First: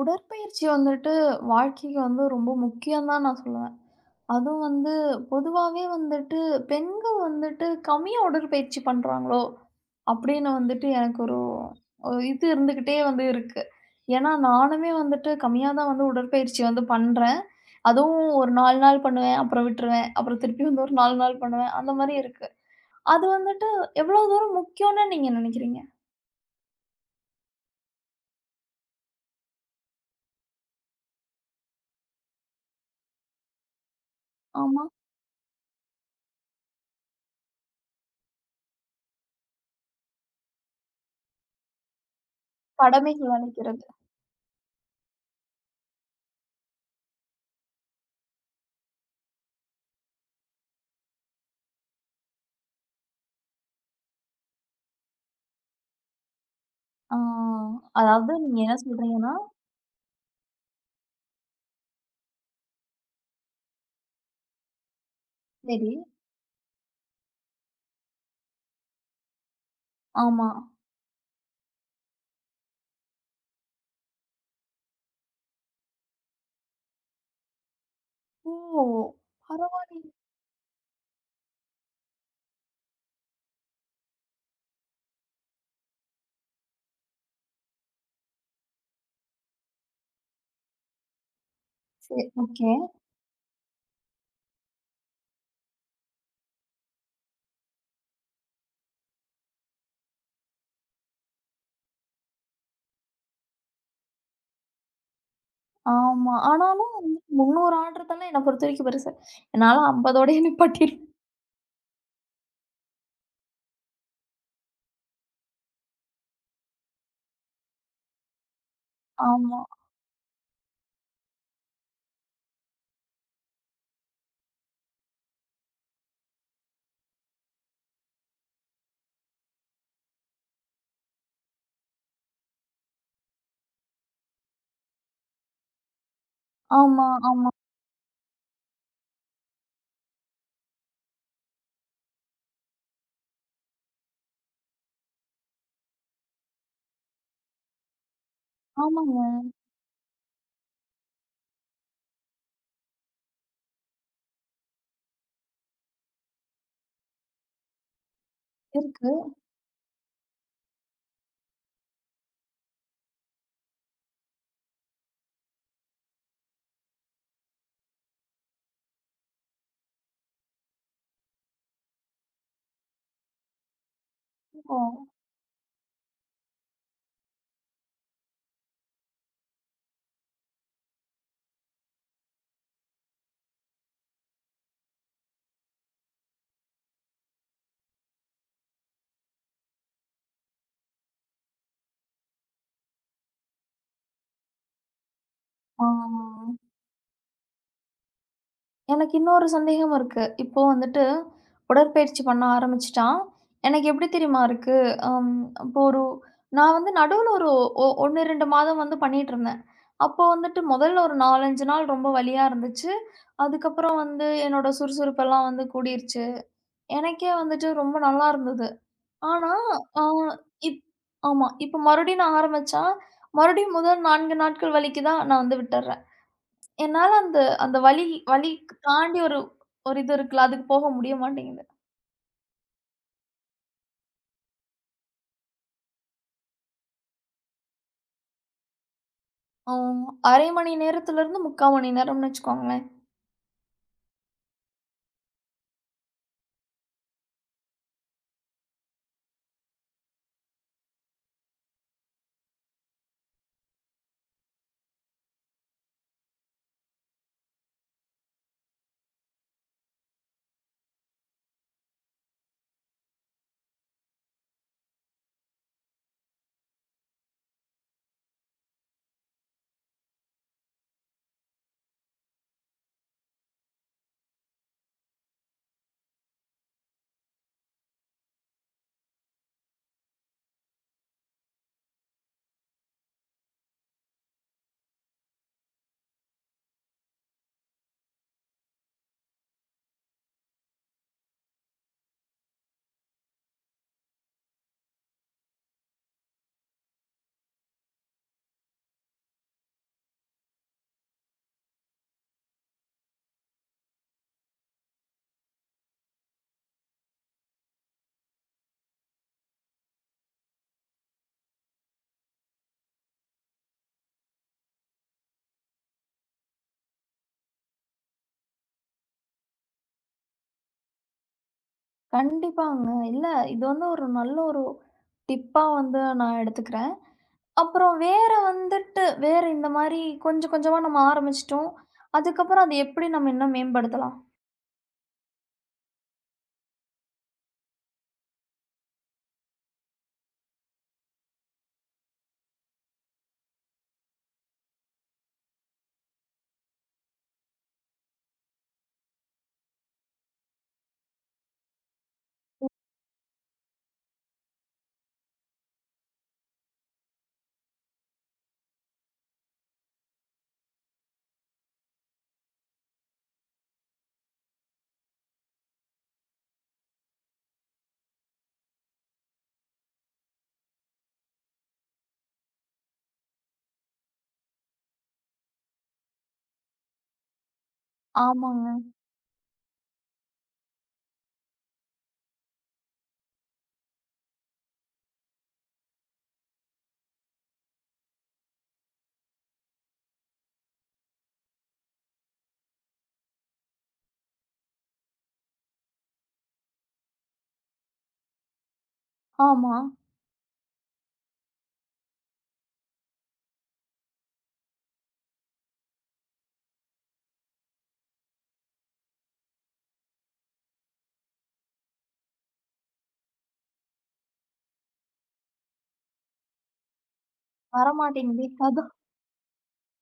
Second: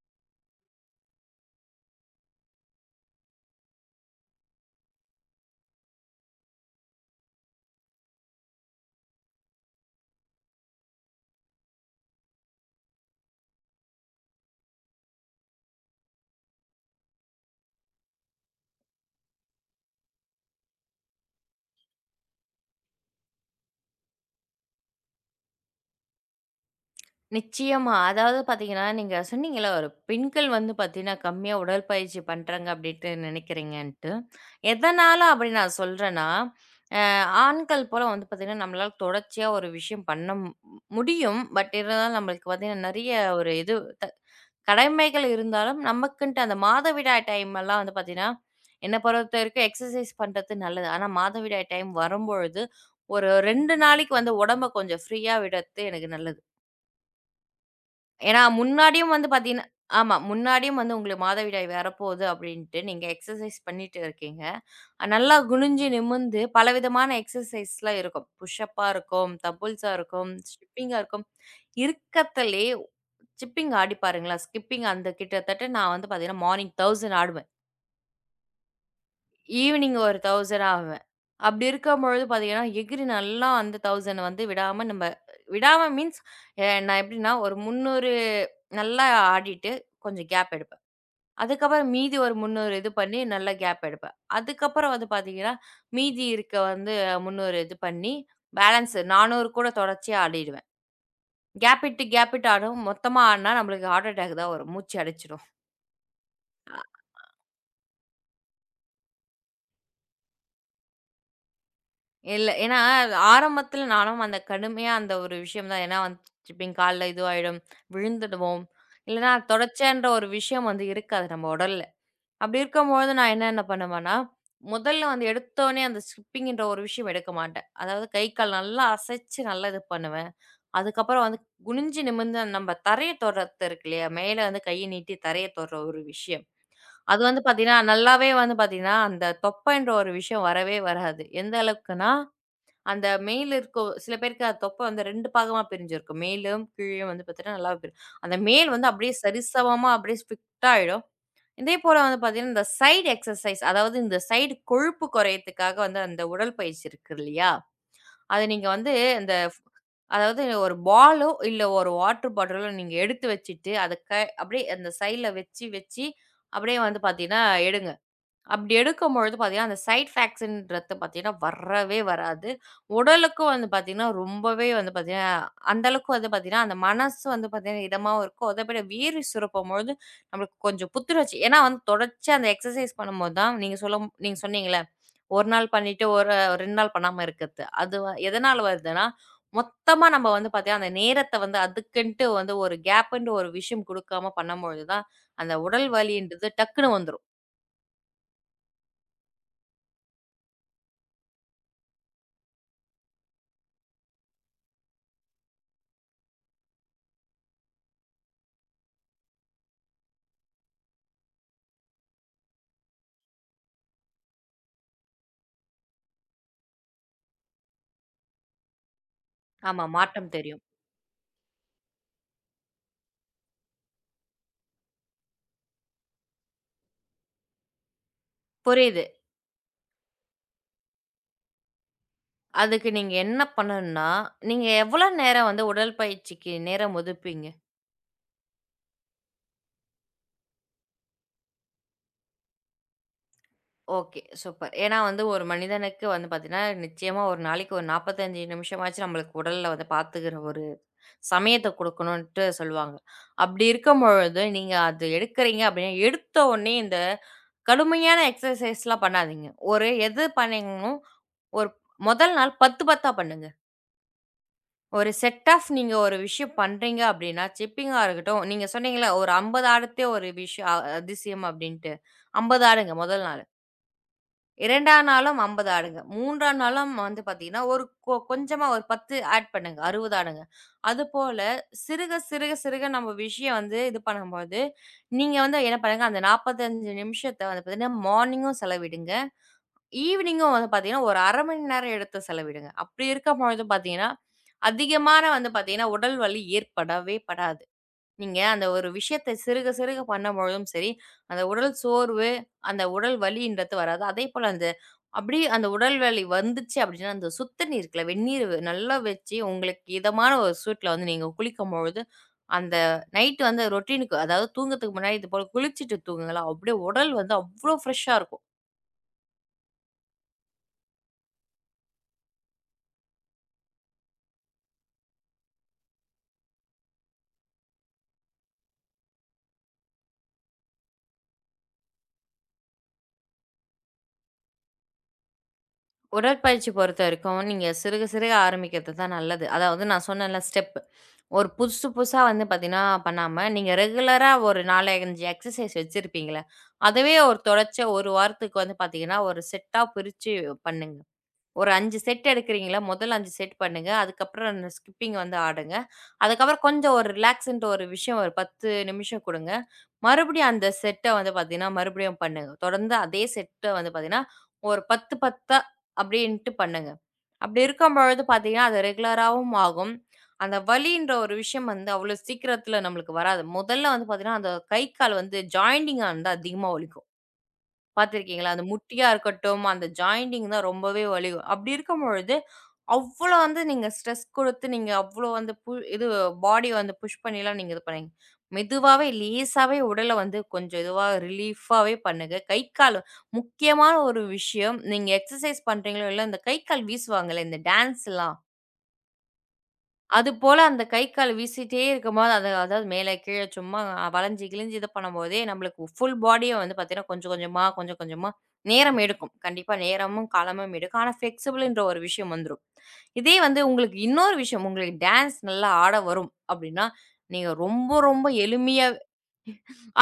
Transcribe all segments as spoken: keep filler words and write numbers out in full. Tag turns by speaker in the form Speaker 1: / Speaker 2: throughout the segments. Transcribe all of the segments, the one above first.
Speaker 1: உடற்பயிற்சி வந்துட்டு வாழ்க்கைக்கு வந்து ரொம்ப முக்கியம் தான் நான் சொல்லுவேன். அதுவும் வந்து பொதுவாவே வந்துட்டு பெண்கள் வந்துட்டு கம்மியா உடற்பயிற்சி பண்றாங்களோ! அப்படின்னு வந்துட்டு எனக்கு ஒரு ஒரு இது இருந்துகிட்டே வந்து இருக்கு. ஏன்னா நானுமே வந்துட்டு கம்மியா தான் வந்து உடற்பயிற்சி வந்து பண்றேன். அதுவும் ஒரு நான்கு நாள் பண்ணுவேன். அப்புறம் விட்டுருவேன். அப்புறம் திருப்பி வந்து ஒரு நான்கு நாள் பண்ணுவேன். அந்த மாரி இருக்கு. அது வந்துட்டு எவ்வளோ தூரம் முக்கியம்னு நீங்க நினைக்கிறீங்க?
Speaker 2: நிச்சயமா. அதாவது பார்த்தீங்கன்னா, நீங்க சொன்னீங்கல்ல ஒரு பெண்கள் வந்து பார்த்தீங்கன்னா, கம்மியா உடற்பயிற்சி பண்றாங்க அப்படின்ட்டு நினைக்கிறீங்கன்ட்டு.
Speaker 1: ஆமா.
Speaker 2: எதனால அப்படி நான் சொல்றேன்னா, அ ஆண்கள் போல வந்து பார்த்தீங்கன்னா, நம்மளால தொடர்ச்சியா ஒரு விஷயம் பண்ண மு முடியும். பட் இருந்தாலும் நம்மளுக்கு பார்த்தீங்கன்னா, நெறைய
Speaker 1: கடமைகள்
Speaker 2: ஒரு இது
Speaker 1: அழைக்கிறது.
Speaker 2: த கடமைகள் இருந்தாலும், நமக்குன்ட்டு அந்த மாதவிடாய் டைமெல்லாம் வந்து பார்த்தீங்கன்னா, என்ன பொறுத்தவரைக்கும் எக்சர்சைஸ் பண்றது நல்லது. ஆனா மாதவிடாய் டைம் வரும்பொழுது, ஒரு இரண்டு நாளைக்கு வந்து உடம்ப கொஞ்சம் ஃப்ரீயா விடறது எனக்கு நல்லது.
Speaker 1: ஆ. அதாவது
Speaker 2: ஏன்னா
Speaker 1: நீங்க என்ன
Speaker 2: முன்னாடியும் வந்து
Speaker 1: சொல்றீங்கன்னா
Speaker 2: பார்த்தீங்கன்னா ஆமா. முன்னாடியும் வந்து உங்களுக்கு மாதவிடாய் வரப்போகுது அப்படின்ட்டு நீங்க எக்ஸர்சைஸ் பண்ணிட்டு இருக்கீங்க. அஹ் நல்லா குனிஞ்சு
Speaker 1: சரி.
Speaker 2: நிமிர்ந்து பலவிதமான எக்ஸர்சைஸ்லாம் இருக்கும். புஷ் அப்பா இருக்கும், தபுல்ஸா இருக்கும்,
Speaker 1: ஆமா.
Speaker 2: ஸ்டிப்பிங்கா இருக்கும். இருக்கத்திலே சிப்பிங் ஆடி பாருங்களேன். ஸ்கிப்பிங் அந்த கிட்டத்தட்ட நான் வந்து பார்த்தீங்கன்னா, மார்னிங் ஆயிரம் ஆடுவேன்.
Speaker 1: ஓ!
Speaker 2: ஈவினிங்
Speaker 1: பரவாயில்லையே.
Speaker 2: ஒரு ஆயிரம் ஆவேன். அப்படி இருக்கும்பொழுது பார்த்தீங்கன்னா, எகிறி நல்லா அந்த ஆயிரம் வந்து விடாம நம்ம விடாம மீன்ஸ் எ நான் எப்படின்னா, ஒரு முந்நூறு நல்லா ஆடிட்டு கொஞ்சம் கேப் எடுப்பேன். அதுக்கப்புறம் மீதி
Speaker 1: சரி.
Speaker 2: ஒரு
Speaker 1: ஓகே.
Speaker 2: முந்நூறு இது பண்ணி நல்லா கேப் எடுப்பேன். அதுக்கப்புறம் வந்து பார்த்தீங்கன்னா, மீதி இருக்க வந்து முந்நூறு இது பண்ணி பேலன்ஸ் நானூறு கூட தொடர்ச்சியா ஆடிடுவேன். கேப் விட்டு கேப் விட்டு ஆடும். மொத்தமா ஆடுனா நம்மளுக்கு ஹார்ட் அட்டாக் தான் வரும். மூச்சு அடைச்சிரும்.
Speaker 1: ஆமா. ஆனாலும் வந்து முந்நூறு ஆடுறதெல்லாம் என்ன பொறுத்தவரைக்கும் பெருசு. என்னால ஐம்பதோடயே நிப்பாட்டிருவேன்.
Speaker 2: இல்ல. ஏன்னா, ஆரம்பத்துல நானும் அந்த கடுமையா அந்த ஒரு விஷயம் தான். ஏன்னா வச்சுப்பேன் கால்ல இதுவாயிடும், விழுந்துடுவோம். இல்லன்னா
Speaker 1: ஆமா,
Speaker 2: தொடச்சேன்ற ஒரு விஷயம் வந்து இருக்காது நம்ம உடல்ல. அப்படி இருக்கும்பொழுது நான் என்னென்ன பண்ணுவேன்னா, முதல்ல வந்து எடுத்தோனே அந்த ஸ்கிப்பிங்ன்ற ஒரு விஷயம் எடுக்க மாட்டேன். அதாவது கை, கால் நல்லா அசைச்சு நல்லா இது பண்ணுவேன். அதுக்கப்புறம் வந்து குனிஞ்சு நிமிர்ந்து அந்த நம்ம தரைய தொடுறது இருக்கு இல்லையா? மேல வந்து கைய நீட்டி தரைய தொடுற ஒரு விஷயம்.
Speaker 1: ஆமா,
Speaker 2: அது வந்து
Speaker 1: ஆமா.
Speaker 2: பாத்தீங்கன்னா, நல்லாவே வந்து பாத்தீங்கன்னா, அந்த தொப்பைன்ற ஒரு விஷயம் வரவே வராது. எந்த அளவுக்குன்னா அந்த மேல் இருக்கோ சில பேருக்கு அது தொப்பை வந்து இரண்டு பாகமா பிரிஞ்சிருக்கும். மேலும் கீழயும் வந்து பார்த்தீங்கன்னா நல்லா பிரியும். அந்த மேல் வந்து அப்படியே
Speaker 1: ஆமாங்க.
Speaker 2: சரிசமமா அப்படியே ஸ்ட்ரிக்ட்டா ஆயிடும். இதே போல வந்து பார்த்தீங்கன்னா, இந்த சைடு எக்சர்சைஸ் அதாவது இந்த சைடு கொழுப்பு குறையத்துக்காக வந்து அந்த உடற்பயிற்சி இருக்கு இல்லையா? அத நீங்க வந்து
Speaker 1: இருக்கு.
Speaker 2: இந்த அதாவது ஒரு பாலோ இல்ல ஒரு வாட்டர் பாட்டிலோ நீங்க எடுத்து வச்சுட்டு, அத க அப்படியே அந்த சைடுல வச்சு வச்சு அப்படியே வந்து பார்த்தீங்கன்னா எடுங்க. அப்படி எடுக்கும்பொழுது பார்த்தீங்கன்னா, அந்த சைட் ஃபேக்ஸ்ன்றது பார்த்தீங்கன்னா, வரவே வராது. உடலுக்கும் வந்து பார்த்தீங்கன்னா, ரொம்பவே
Speaker 1: இப்போ
Speaker 2: வந்து பார்த்தீங்கன்னா, அந்த அளவுக்கு வந்து பார்த்தீங்கன்னா, அந்த மனசு வந்து பார்த்தீங்கன்னா, இதமாவும் இருக்கும். அத விட வேர்வை சுரப்பம்பொழுது நம்மளுக்கு கொஞ்சம் புத்துணர்ச்சி ஏன்னா வந்து தொடர்ச்சியா அந்த எக்சர்சைஸ் பண்ணும்போது தான் நீங்க சொல்ல மு- நீங்க சொன்னீங்கல்ல, ஒரு நாள் பண்ணிட்டு ஒரு இரண்டு நாள் பண்ணாம இருக்கிறது. அது வ எதனால வருதுன்னா, மொத்தமா நம்ம வந்து பார்த்தீங்கன்னா, அந்த நேரத்த வந்து அதுக்குன்ட்டு வந்து ஒரு கேப்புன்ட்டு ஒரு விஷயம் குடுக்காம பண்ணும்பொழுது தான், அந்த உடல் வலின்றது
Speaker 1: ஆ.
Speaker 2: டக்குனு வந்துரும்.
Speaker 1: எனக்கு இன்னொரு சந்தேகம் இருக்கு. இப்போ வந்துட்டு உடற்பயிற்சி பண்ண ஆரம்பிச்சுட்டா, எனக்கு எப்படி தெரியுமா இருக்கு? அம் இப்போ ஒரு நான் வந்து நடுவுல ஒரு ஒ ஒரு, இரண்டு மாதம் வந்து பண்ணிட்டு இருந்தேன். அப்போ வந்துட்டு முதல்ல ஒரு நான்கு, ஐந்து நாள் ரொம்ப வலியா இருந்துச்சு. அதுக்கப்புறம் வந்து என்னோட சுறுசுறுப்பெல்லாம் வந்து கூடிருச்சு. எனக்கே வந்துட்டு ரொம்ப நல்லா இருந்தது. ஆனா,
Speaker 2: ஆமா,
Speaker 1: அ
Speaker 2: மாற்றம் தெரியும்.
Speaker 1: இப் ஆமா. இப்ப மறுபடியும் நான் ஆரம்பிச்சா, மறுபடியும் முதல் நான்கு நாட்கள் வலிக்கு தான் நான் வந்து விட்டுர்றேன். என்னால அந்த அந்த வலி வலிக்கு
Speaker 2: புரியுது.
Speaker 1: தாண்டி ஒரு ஒரு இது இருக்குல்ல, அதுக்கு போக முடிய மாட்டேங்குது.
Speaker 2: அதுக்கு நீங்க என்ன பண்ணணும்னா, நீங்க எவ்வளோ நேரம் வந்து உடற்பயிற்சிக்கு நேரம் ஒதுப்பீங்க?
Speaker 1: ம் அரை மணி நேரத்துல இருந்து முக்கால் மணி நேரம்னு வச்சுக்கோங்களேன்.
Speaker 2: Okay, super. ஏன்னா வந்து ஒரு மனிதனுக்கு வந்து பார்த்தீங்கன்னா, நிச்சயமா ஒரு நாளைக்கு ஒரு நாற்பத்தி ஐந்து நிமிஷமாச்சும் நம்மளுக்கு உடல்ல வந்து பார்த்துக்கிற ஒரு சமயத்த குடுக்கணுன்ட்டு சொல்லுவாங்க. அப்படி இருக்கும் பொழுது, நீங்க அது எடுக்கிறீங்க அப்படின்னா, எடுத்த உடனே இந்த கடுமையான எக்ஸர்சைஸ்லாம் பண்ணாதீங்க. ஒரு எது பண்ணீங்கணும், ஒரு முதல் நாள் பத்து, 10ஆ பண்ணுங்க. ஒரு செட் ஆஃப் நீங்க ஒரு விஷயம் பண்றீங்க அப்படின்னா, சிப்பிங்கா இருக்கட்டும், நீங்க சொன்னீங்கல்ல ஒரு ஐம்பது ஆடுதே ஒரு விஷயம் அ அதிசயம் அப்படின்ட்டு. ஐம்பது ஆடுங்க முதல் நாள். 2ஆம் நாளும் ஐம்பது ஆடுங்க. 3ஆம் நாளும் வந்து பார்த்தீங்கன்னா, ஒரு கொ கொஞ்சமா ஒரு பத்து ஆட் பண்ணுங்க. அறுபது ஆடுங்க. அதுபோல சிறுக, சிறுக, சிறுக நம்ம விஷயம் வந்து இது பண்ணும்போது, நீங்க வந்து என்ன பண்ணுங்க, அந்த நாற்பத்தி ஐந்து நிமிஷத்த வந்து பார்த்தீங்கன்னா, மார்னிங்கும் செலவிடுங்க. ஈவினிங்கும் வந்து பார்த்தீங்கன்னா, ஒரு அரை மணி நேரம் எடுத்து செலவிடுங்க. அப்படி இருக்கும்பொழுது பார்த்தீங்கன்னா, அதிகமான வந்து பார்த்தீங்கன்னா, உடல் வலி ஏற்படவே படாது. நீங்க அந்த ஒரு விஷயத்த சிறுக சிறுக பண்ணும்பொழுதும் சரி, அந்த உடல் சோர்வு, அந்த உடல் வலின்றது வராது. அதேபோல அந்த அப்படியே அந்த உடல் வலி வந்துச்சு அப்படின்னா, அந்த சுத்த நீர் இருக்குல்ல, வெந்நீர் வெ- நல்லா வச்சு உங்களுக்கு இதமான ஒரு சூட்ல வந்து நீங்க குளிக்கும்பொழுது, அந்த நைட் வந்து ரொட்டீனுக்கு அதாவது தூங்கறதுக்கு முன்னாடி இது போல குளிச்சுட்டு தூங்குங்களேன், அப்படியே உடல் வந்து அவ்ளோ ஃப்ரெஷ்ஷா இருக்கும்.
Speaker 1: கண்டிப்பாங்க. இல்ல, இது வந்து ஒரு நல்ல ஒரு டிப்பா வந்து நான் எடுத்துக்கிறேன். அப்புறம் வேற வந்துட்டு, வேற இந்த மாரி கொஞ்சம் கொஞ்சமா நம்ம ஆரம்பிச்சுட்டோம். அதுக்கப்புறம் அது எப்படி நம்ம இன்னும் மேம்படுத்தலாம்?
Speaker 2: உடற்பயிற்சி பொறுத்த வரைக்கும், நீங்க சிறுக சிறுக ஆரம்பிக்கிறது தான் நல்லது. அதாவது நான் சொன்னேன்ல ஸ்டெப். ஒரு புதுசு புதுசா வந்து பார்த்தீங்கன்னா, பண்ணாம, நீங்க ரெகுலரா ஒரு நான்கு, ஐந்து எக்சர்சைஸ் வச்சிருப்பீங்கள்ல, அதுவே ஒரு தொடர்ச்சியா ஒரு வாரத்துக்கு வந்து பார்த்தீங்கன்னா, ஒரு செட்டா பிரிச்சு பண்ணுங்க. ஒரு ஐந்து செட் எடுக்கிறீங்களா, முதல் ஐந்து செட் பண்ணுங்க. அதுக்கப்புறம் ஸ்கிப்பிங் வந்து ஆடுங்க. அதுக்கப்புறம் கொஞ்சம் ஒரு ரிலாக்ஸ்ன்ட்டு ஒரு விஷயம் ஒரு பத்து நிமிஷம் குடுங்க. மறுபடியும் அந்த செட்ட வந்து பார்த்தீங்கன்னா, மறுபடியும் பண்ணுங்க. தொடர்ந்து அதே செட்ட வந்து பார்த்தீங்கன்னா, ஒரு பத்து, பத்து அப்படின்ட்டு பண்ணுங்க. அப்படி இருக்கும்பொழுது பார்த்தீங்கன்னா, அது ரெகுலராவும் ஆகும். அந்த வலின்ற ஒரு விஷயம் வந்து அவ்வளோ சீக்கிரத்தில நம்மளுக்கு வராது. முதல்ல வந்து பார்த்தீங்கன்னா, அந்த கை, கால் வந்து ஜாயிண்டிங்கா இருந்தா அதிகமா வலிக்கும். பார்த்துருக்கீங்களா? அந்த
Speaker 1: ஆமாங்க.
Speaker 2: முட்டியா இருக்கட்டும், அந்த ஜாயிண்டிங் தான் ரொம்பவே வலி. அப்படி இருக்கும் பொழுது, அவ்ளோ வந்து நீங்க ஸ்ட்ரெஸ் குடுத்து, நீங்க அவ்ளோ வந்து பு இது பாடிய வந்து புஷ் பண்ணிலாம் நீங்க இது பண்ணீங்க. மெதுவாவே, லேசாவே உடல வந்து கொஞ்சம் இதுவா ரிலீஃபாவே பண்ணுங்க. கை, கால் முக்கியமான ஒரு விஷயம், நீங்க எக்சர்சைஸ் பண்றீங்களோ இல்லையோ, இந்த கை, கால் வீசுவாங்கல்ல, இந்த டான்ஸ்லாம்
Speaker 1: ஆமா.
Speaker 2: அதுபோல அந்த கை, கால் வீசிட்டே இருக்கும்போது, அது அதாவது மேல, கீழ சும்மா வளைஞ்சு, கிழிஞ்சு இது பண்ணும்போதே, நம்மளுக்கு ஃபுல் பாடியும் வந்து பார்த்தீங்கன்னா, கொஞ்சம் கொஞ்சமா, கொஞ்சம் கொஞ்சமா நேரம் எடுக்கும். கண்டிப்பா நேரமும், காலமும் எடுக்கும். ஆனா ஃப்ளெக்சிபிள்ன்ற ஒரு விஷயம் வந்துரும். இதே வந்து உங்களுக்கு இன்னொரு விஷயம், உங்களுக்கு டான்ஸ் நல்லா ஆட வரும் அப்படின்னா, நீங்க ரொம்ப ரொம்ப
Speaker 1: வரமாட்டேங்குதே!
Speaker 2: எளிமையா
Speaker 1: அதான்.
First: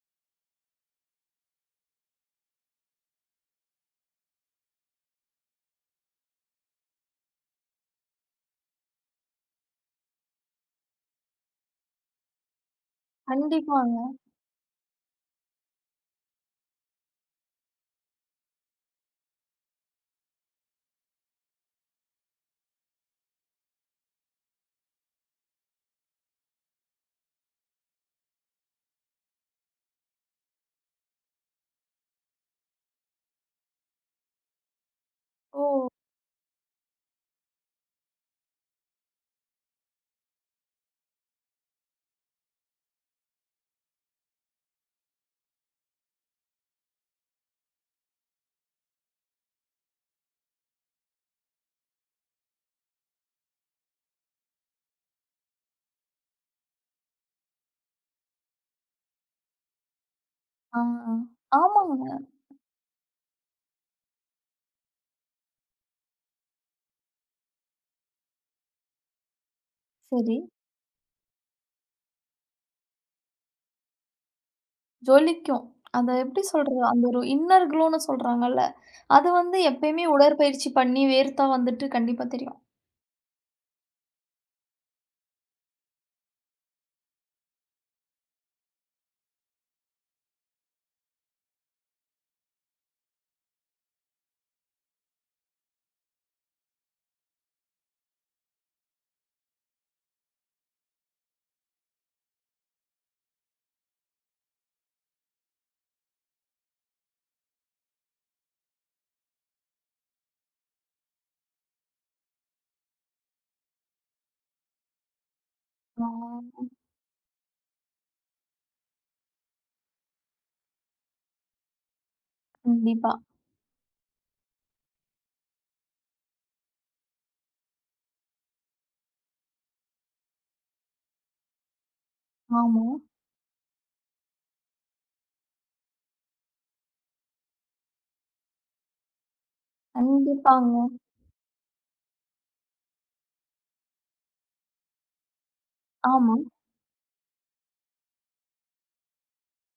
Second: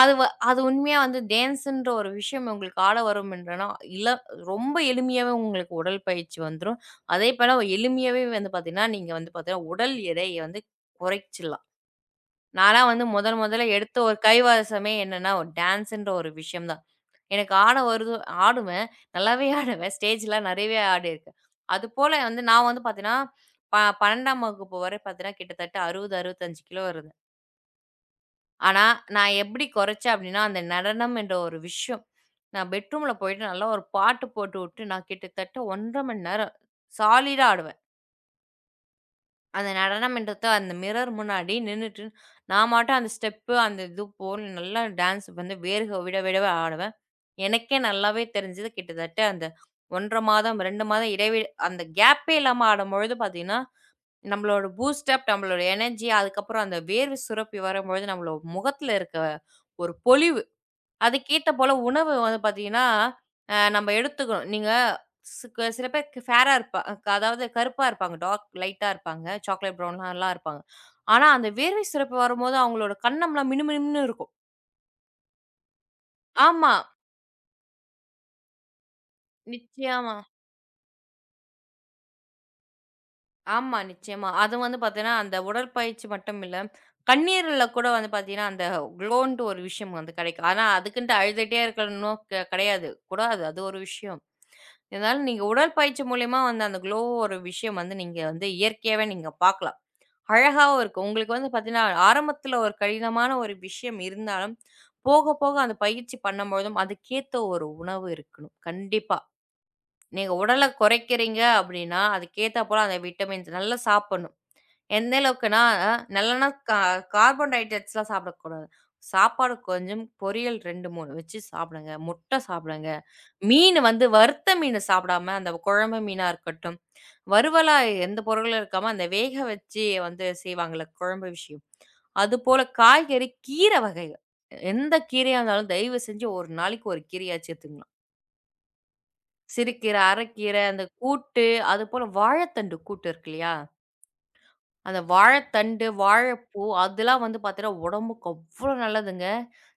Speaker 2: அது வ அது உண்மையா வந்து டான்ஸ்ன்ற ஒரு விஷயம் உங்களுக்கு ஆட வரும் என்றனா, இல்ல ரொம்ப எளிமையாவே உங்களுக்கு உடல் பயிற்சி வந்துரும். அதே போல எளிமையாவே வந்து பார்த்தீங்கன்னா, நீங்க வந்து பார்த்தீங்கன்னா, உடல் எடைய வந்து குறைச்சிடலாம். நான்லாம் வந்து முதல் முதல்ல எடுத்த
Speaker 1: கண்டிப்பாங்க.
Speaker 2: ஒரு கைவசமே என்னன்னா, ஒரு டான்ஸ்ன்ற ஒரு விஷயம் தான். எனக்கு ஆட வருது ஆடுவேன். நல்லாவே ஆடுவேன். ஸ்டேஜ்லாம் நெறையவே ஆடியிருக்கேன். அதுபோல வந்து நான் வந்து பார்த்தீங்கன்னா, ப 12ஆம் வகுப்பு வரை பார்த்தீங்கன்னா, கிட்டத்தட்ட அறுபது, அறுபத்தி ஐந்து கிலோ இருந்தேன். ஆனா, நான் எப்படி குறைச்சேன் அப்படின்னா, அந்த நடனம் என்ற ஒரு விஷயம். நான் பெட்ரூம்ல போயிட்டு நல்லா ஒரு பாட்டு போட்டுவுட்டு, நான் கிட்டத்தட்ட ஒன்று அரை மணி நேரம் சாலிடா ஆடுவேன். அந்த நடனம் என்றத அந்த மிரர் முன்னாடி நின்னுட்டு, நான் மாட்டும் அந்த ஸ்டெப்பு, அந்த இது போல் நல்லா டான்ஸ் வந்து வேர்க விட விடவே ஆடுவேன். எனக்கே நல்லாவே தெரிஞ்சது கிட்டத்தட்ட அந்த ஒன்று அரை மாதம், இரண்டு மாதம் இடைவெளி அந்த கேப்பே இல்லாம ஆடும்பொழுது பார்த்தீங்கன்னா, நம்மளோட பூஸ்ட் அப், நம்மளோட எனர்ஜி அதுக்கப்புறம் அந்த வேர்வை சுரப்பி வரும்பொழுது, நம்மளோட முகத்தில இருக்க ஒரு பொலிவு
Speaker 1: ஆ, ஆ.
Speaker 2: அதுக்கேத்த போல
Speaker 1: ஆமாங்க.
Speaker 2: உணவு வந்து பார்த்தீங்கன்னா, அ நம்ம எடுத்துக்கணும். நீங்க சி சில பேர் ஃபேரா இருப்பா க- அதாவது கருப்பா இருப்பாங்க. டார்க் லைட்டா இருப்பாங்க. சாக்லேட் ப்ரவுன்லாம்
Speaker 1: சரி.
Speaker 2: இருப்பாங்க. ஆனா அந்த வேர்வை சிறப்பு வரும்போது அவங்களோட கன்னம்லாம் மினுமினுன்னு இருக்கும்.
Speaker 1: ஜொலிக்கும். அத எப்படி
Speaker 2: ஆமா.
Speaker 1: சொல்றது? அந்த ஒரு இன்னர் க்ளோன்னு சொல்றாங்கல்ல. அது வந்து எப்பயுமே
Speaker 2: நிச்சயமா.
Speaker 1: உடற்பயிற்சி பண்ணி வேர்த்தா வந்துட்டு கண்டிப்பா தெரியும்.
Speaker 2: ஆமா, நிச்சயமா. அது வந்து பார்த்தீங்கன்னா, அந்த உடற்பயிற்சி மட்டும் இல்ல. கண்ணீர்ல கூட வந்து பார்த்தீங்கன்னா, அந்த க்ளோன்ட்டு ஒரு விஷயம் வந்து கிடைக்கும். ஆனா அதுக்குன்ட்டு அழுதுட்டே இருக்கணும் க கிடையாது. கூடாது. அது ஒரு விஷயம். இதனால நீங்க உடற்பயிற்சி மூலியமா வந்து அந்த க்ளோ ஒரு விஷயம் வந்து நீங்க வந்து இயற்கையாவே நீங்க பார்க்கலாம். அழகாவும் இருக்கும். உங்களுக்கு வந்து பார்த்தீங்கன்னா, ஆரம்பத்துல ஒரு கடினமான ஒரு விஷயம் இருந்தாலும், போக போக அந்த பயிற்சி பண்ணும்பொழுதும், அதுக்கேத்த ஒரு உணவு இருக்கணும். கண்டிப்பா. நீங்க உடல குறைக்கிறீங்க அப்டின்னா, அதுக்கேத்தா போல அந்த விட்டமின்ஸ் நல்லா சாப்பிடணும். எந்த அளவுக்குன்னா,
Speaker 1: ஆ.
Speaker 2: நல்லெண்ண கா கார்பன் ஹைட்ரேட்ஸ்லாம் சாப்பிடக்கூடாது. சாப்பாடு கொஞ்சம், பொரியல் இரண்டு, மூன்று வச்சு சாப்பிடுங்க. முட்டை சாப்பிடுங்க.
Speaker 1: கண்டிப்பா.
Speaker 2: மீன் வந்து வறுத்த மீன் சாப்பிடாம, அந்த குழம்பு மீனா இருக்கட்டும், வறுவலா எந்த பொருளும் இருக்காம, அந்த வேக வச்சு வந்து செய்வாங்கல்ல குழம்பு விஷயம். அதுபோல
Speaker 1: ஆமா.
Speaker 2: காய்கறி, கீரை வகைகள். எந்த கீரையா இருந்தாலும் தயவு செஞ்சு ஒரு நாளைக்கு ஒரு கீரையாச்சும் எடுத்துக்கணும். சிறுகீரை, அரைக்கீரை,
Speaker 1: கண்டிப்பாங்க.
Speaker 2: அந்த கூட்டு, அதுபோல வாழைத்தண்டு கூட்டு இருக்கு இல்லையா? அந்த வாழைத்தண்டு,
Speaker 1: ஆமா.
Speaker 2: வாழைப்பூ அதெல்லாம் வந்து பார்த்தீங்கன்னா, உடம்புக்கு அவ்ளோ நல்லதுங்க.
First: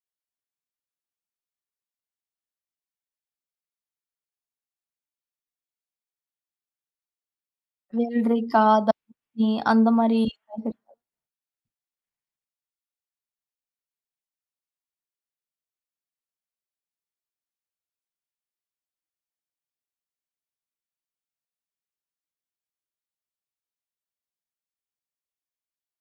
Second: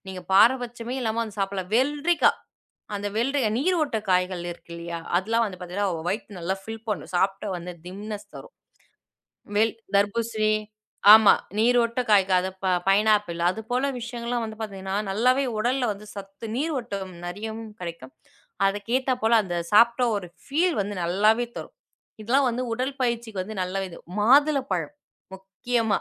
Speaker 2: நீங்க பாரபட்சமே இல்லாம அத சாப்பிடலாம். வெள்ளரிக்கா, அந்த வெள்ளரிக்கா நீரோட்ட காய்கள் இருக்கு இல்லையா? அதெல்லாம் வந்து பார்த்தீங்கன்னா, வயித்த நல்லா ஃபில் பண்ணும். சாப்பிட்டா வந்து திம்னஸ் தரும்.
Speaker 1: வெள்ளரிக்காய், தக்காளி
Speaker 2: வெள்
Speaker 1: அந்த மாரி
Speaker 2: தர்பூசணி
Speaker 1: காய்கறி.
Speaker 2: ஆமா. நீரோட்ட காய்க அத ப பைனாப்பிள் அது போல விஷயங்கள்லாம் வந்து பார்த்தீங்கன்னா, நல்லாவே உடல்ல வந்து சத்து நீரோட்டம் நிறையவும் கிடைக்கும். அதுக்கேத்தா போல அந்த சாப்பிட்ட ஒரு ஃபீல் வந்து நல்லாவே தரும். இதெல்லாம் வந்து உடற்பயிற்சிக்கு வந்து நல்ல இது. மாதுளப்பழம் முக்கியமா.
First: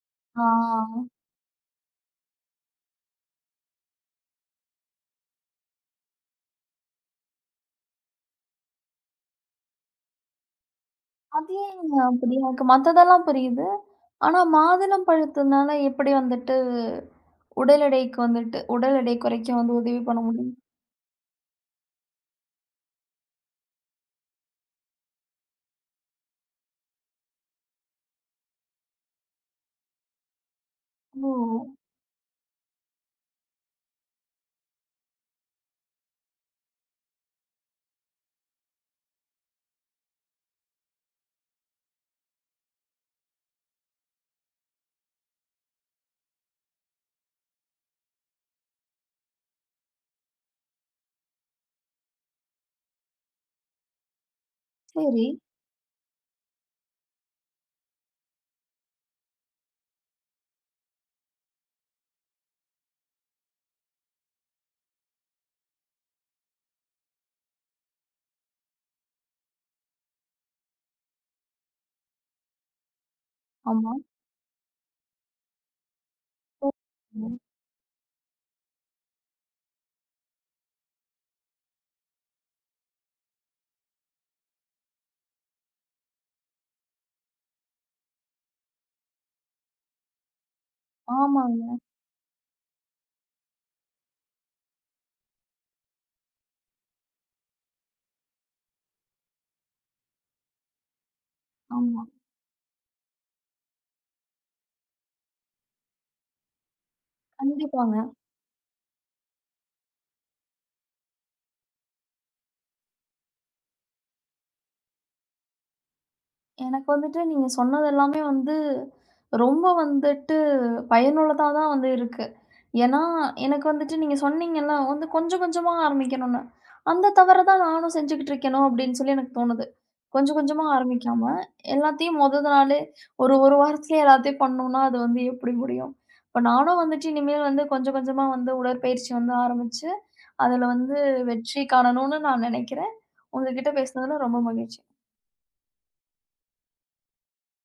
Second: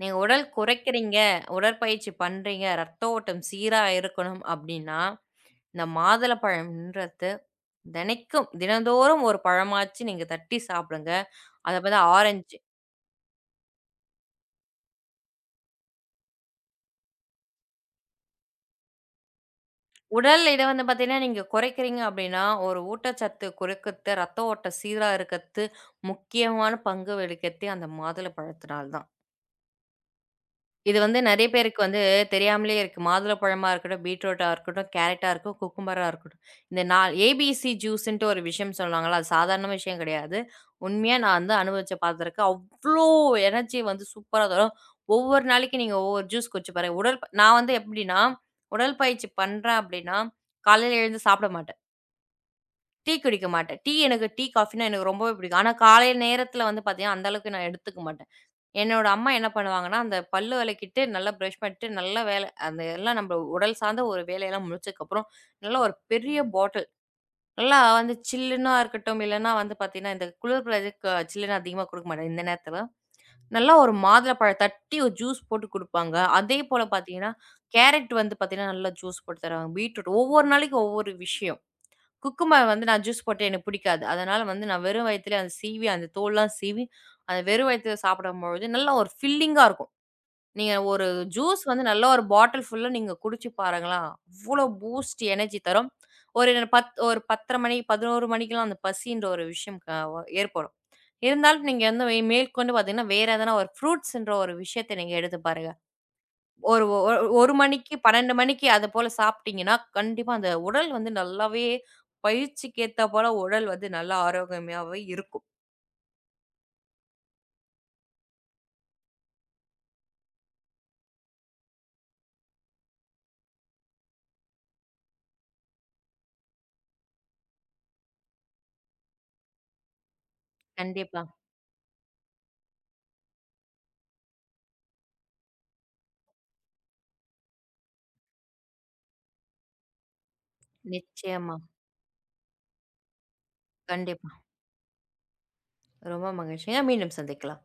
Speaker 2: நீங்க உடல்
Speaker 1: ஆ.
Speaker 2: குறைக்கிறீங்க, உடற்பயிற்சி பண்றீங்க, ரத்த ஓட்டம் சீரா இருக்கணும் அப்படின்னா, இந்த மாதுளப்பழம்ன்றது தினைக்கும் தினந்தோறும் ஒரு பழமாச்சு நீங்க தட்டி சாப்பிடுங்க.
Speaker 1: அது
Speaker 2: அத
Speaker 1: ஏங்க
Speaker 2: பார்த்தா
Speaker 1: அப்படி?
Speaker 2: ஆரஞ்சு.
Speaker 1: எனக்கு மத்ததெல்லாம் புரியுது. ஆனா மாதுளம் பழத்துனால எப்படி வந்துட்டு உடல் எடைக்கு வந்துட்டு உடல் எடை குறைக்க வந்து உதவி பண்ண
Speaker 2: உடல்
Speaker 1: முடியும்?
Speaker 2: எடை வந்து பார்த்தீங்கன்னா, நீங்க குறைக்கிறீங்க அப்படின்னா, ஒரு ஊட்டச்சத்து குறைக்கத்து, ரத்த ஓட்டம் சீரா இருக்கத்து முக்கியமான பங்கு வகிக்கிறதே அந்த மாதுளை பழத்தினால தான். இது வந்து நெறைய
Speaker 1: ஓ!
Speaker 2: பேருக்கு வந்து தெரியாமலே இருக்கு. மாதுளப்பழமா இருக்கட்டும், பீட்ரூட்டா இருக்கட்டும், கேரட்டா இருக்கும், குக்கும்பரா இருக்கட்டும். இந்த நால் ஏபிசி ஜூஸ்ன்ட்டு ஒரு விஷயம் சொல்லுவாங்கல்ல, அது சாதாரண விஷயம் கிடையாது. உண்மையா நான் வந்து அனுபவிச்சு பார்த்துருக்கேன். அவ்ளோ எனர்ஜி வந்து சூப்பரா தரும். ஒவ்வொரு நாளைக்கு நீங்க ஒவ்வொரு ஜூஸ் குடிச்சு பாருங்க. உடல் ப- நான் வந்து எப்படின்னா, உடற்பயிற்சி பண்றேன் அப்படின்னா, காலையில எழுந்து சாப்பிட மாட்டேன். டீ குடிக்க மாட்டேன். டீ எனக்கு டீ, காஃபின்னா எனக்கு
Speaker 1: சரி.
Speaker 2: ரொம்பவே பிடிக்கும். ஆனா, காலை நேரத்தில வந்து பார்த்தீங்கன்னா, அந்த அளவுக்கு நான் எடுத்துக்க மாட்டேன். என்னோட அம்மா என்ன பண்ணுவாங்கன்னா, அந்த பல்லு விளக்கிட்டு, நல்லா பிரஷ் பண்ணிட்டு, நல்லா வேல அந்த எல்லாம் நம்ம உடல் சார்ந்த ஒரு வேலையெல்லாம் முடிச்சதுக்கப்புறம், நல்லா ஒரு பெரிய பாட்டில், நல்லா வந்து சில்லுன்னா இருக்கட்டும், இல்லன்னா வந்து பார்த்தீங்கன்னா, இந்த குளிர் பிரதேசத்துக்கு சில்லுன்னு அதிகமா குடுக்க மாட்டாங்க இந்த நேரத்தில. நல்லா ஒரு
Speaker 1: ஆமா.
Speaker 2: மாதுளப்பழம் தட்டி ஒரு ஜூஸ் போட்டு குடுப்பாங்க. அதே
Speaker 1: ஓ,
Speaker 2: போல பார்த்தீங்கன்னா, கேரட் வந்து பார்த்தீங்கன்னா, நல்லா ஜூஸ் போட்டு தருவாங்க. பீட்ரூட் ஒவ்வொரு நாளைக்கு ஒவ்வொரு விஷயம். குக்கும்பர் வந்து நான் ஜூஸ் போட்டு எனக்கு பிடிக்காது. அதனால வந்து நான் வெறும் வயித்திலே அத சீவி, அந்த தோல்லாம் சீவி, அத வெறும் வயித்தில சாப்பிடும்பொழுது, நல்லா ஒரு ஃபில்லிங்கா இருக்கும். நீங்க ஒரு ஜூஸ்
Speaker 1: ஆமாங்க.
Speaker 2: வந்து நல்ல ஒரு பாட்டில் ஃபுல்லா நீங்க குடிச்சு பாருங்களேன். அவ்ளோ பூஸ்ட் எனர்ஜி தரும். ஒரு பத்து ஒரு பத்து முப்பது மணி, பதினொன்று மணிக்கெல்லாம் அந்த பசின்ற ஒரு விஷயம் க வ ஏற்படும். இருந்தாலும் நீங்க
Speaker 1: ஆமா.
Speaker 2: வந்து வே மேற்கொண்டு பார்த்தீங்கன்னா, வேற எதனா ஒரு ஃப்ரூட்ஸ்ன்ற ஒரு விஷயத்த நீங்க எடுத்து பாருங்க. ஒரு ஒ ஒரு மணிக்கு,
Speaker 1: கண்டிப்பாங்க.
Speaker 2: பன்னிரண்டு மணிக்கு அது போல சாப்பிட்டீங்கன்னா, கண்டிப்பா அந்த உடல் வந்து நல்லாவே பயிற்சிக்கு ஏத்தா போல உடல் வந்து நல்லா ஆரோக்கியமாவே இருக்கும்.
Speaker 1: எனக்கு வந்துட்டு நீங்க சொன்னது எல்லாமே வந்து, ரொம்ப வந்துட்டு பயனுள்ளதா தான் வந்து இருக்கு. ஏன்னா, எனக்கு வந்துட்டு நீங்க சொன்னீங்கல்ல, வந்து கொஞ்சம் கொஞ்சமா ஆரம்பிக்கணும்னு. அந்த தவற தான் நானும் செஞ்சுகிட்டு இருக்கேனோ அப்படின்னு சொல்லி எனக்கு தோணுது. கொஞ்சம் கொஞ்சமா
Speaker 2: கண்டிப்பா.
Speaker 1: ஆரம்பிக்காம, எல்லாத்தையும் மொத நாளே ஒரு 1 வாரத்திலேயே எல்லாத்தையும் பண்ணோம்னா, அது வந்து எப்படி முடியும்? இப்ப நானும் வந்துட்டு இனிமேல் வந்து கொஞ்சம் கொஞ்சமா வந்து உடற்பயிற்சி வந்து ஆரம்பிச்சு, அதுல வந்து
Speaker 2: நிச்சயமா.
Speaker 1: வெற்றி காணணும்னு நான் நெனைக்கிறேன். உங்ககிட்ட பேசுனதுல
Speaker 2: கண்டிப்பா.
Speaker 1: ரொம்ப மகிழ்ச்சி.
Speaker 2: ரொம்ப மகிழ்ச்சிங்க. மீண்டும் சந்திக்கலாம்.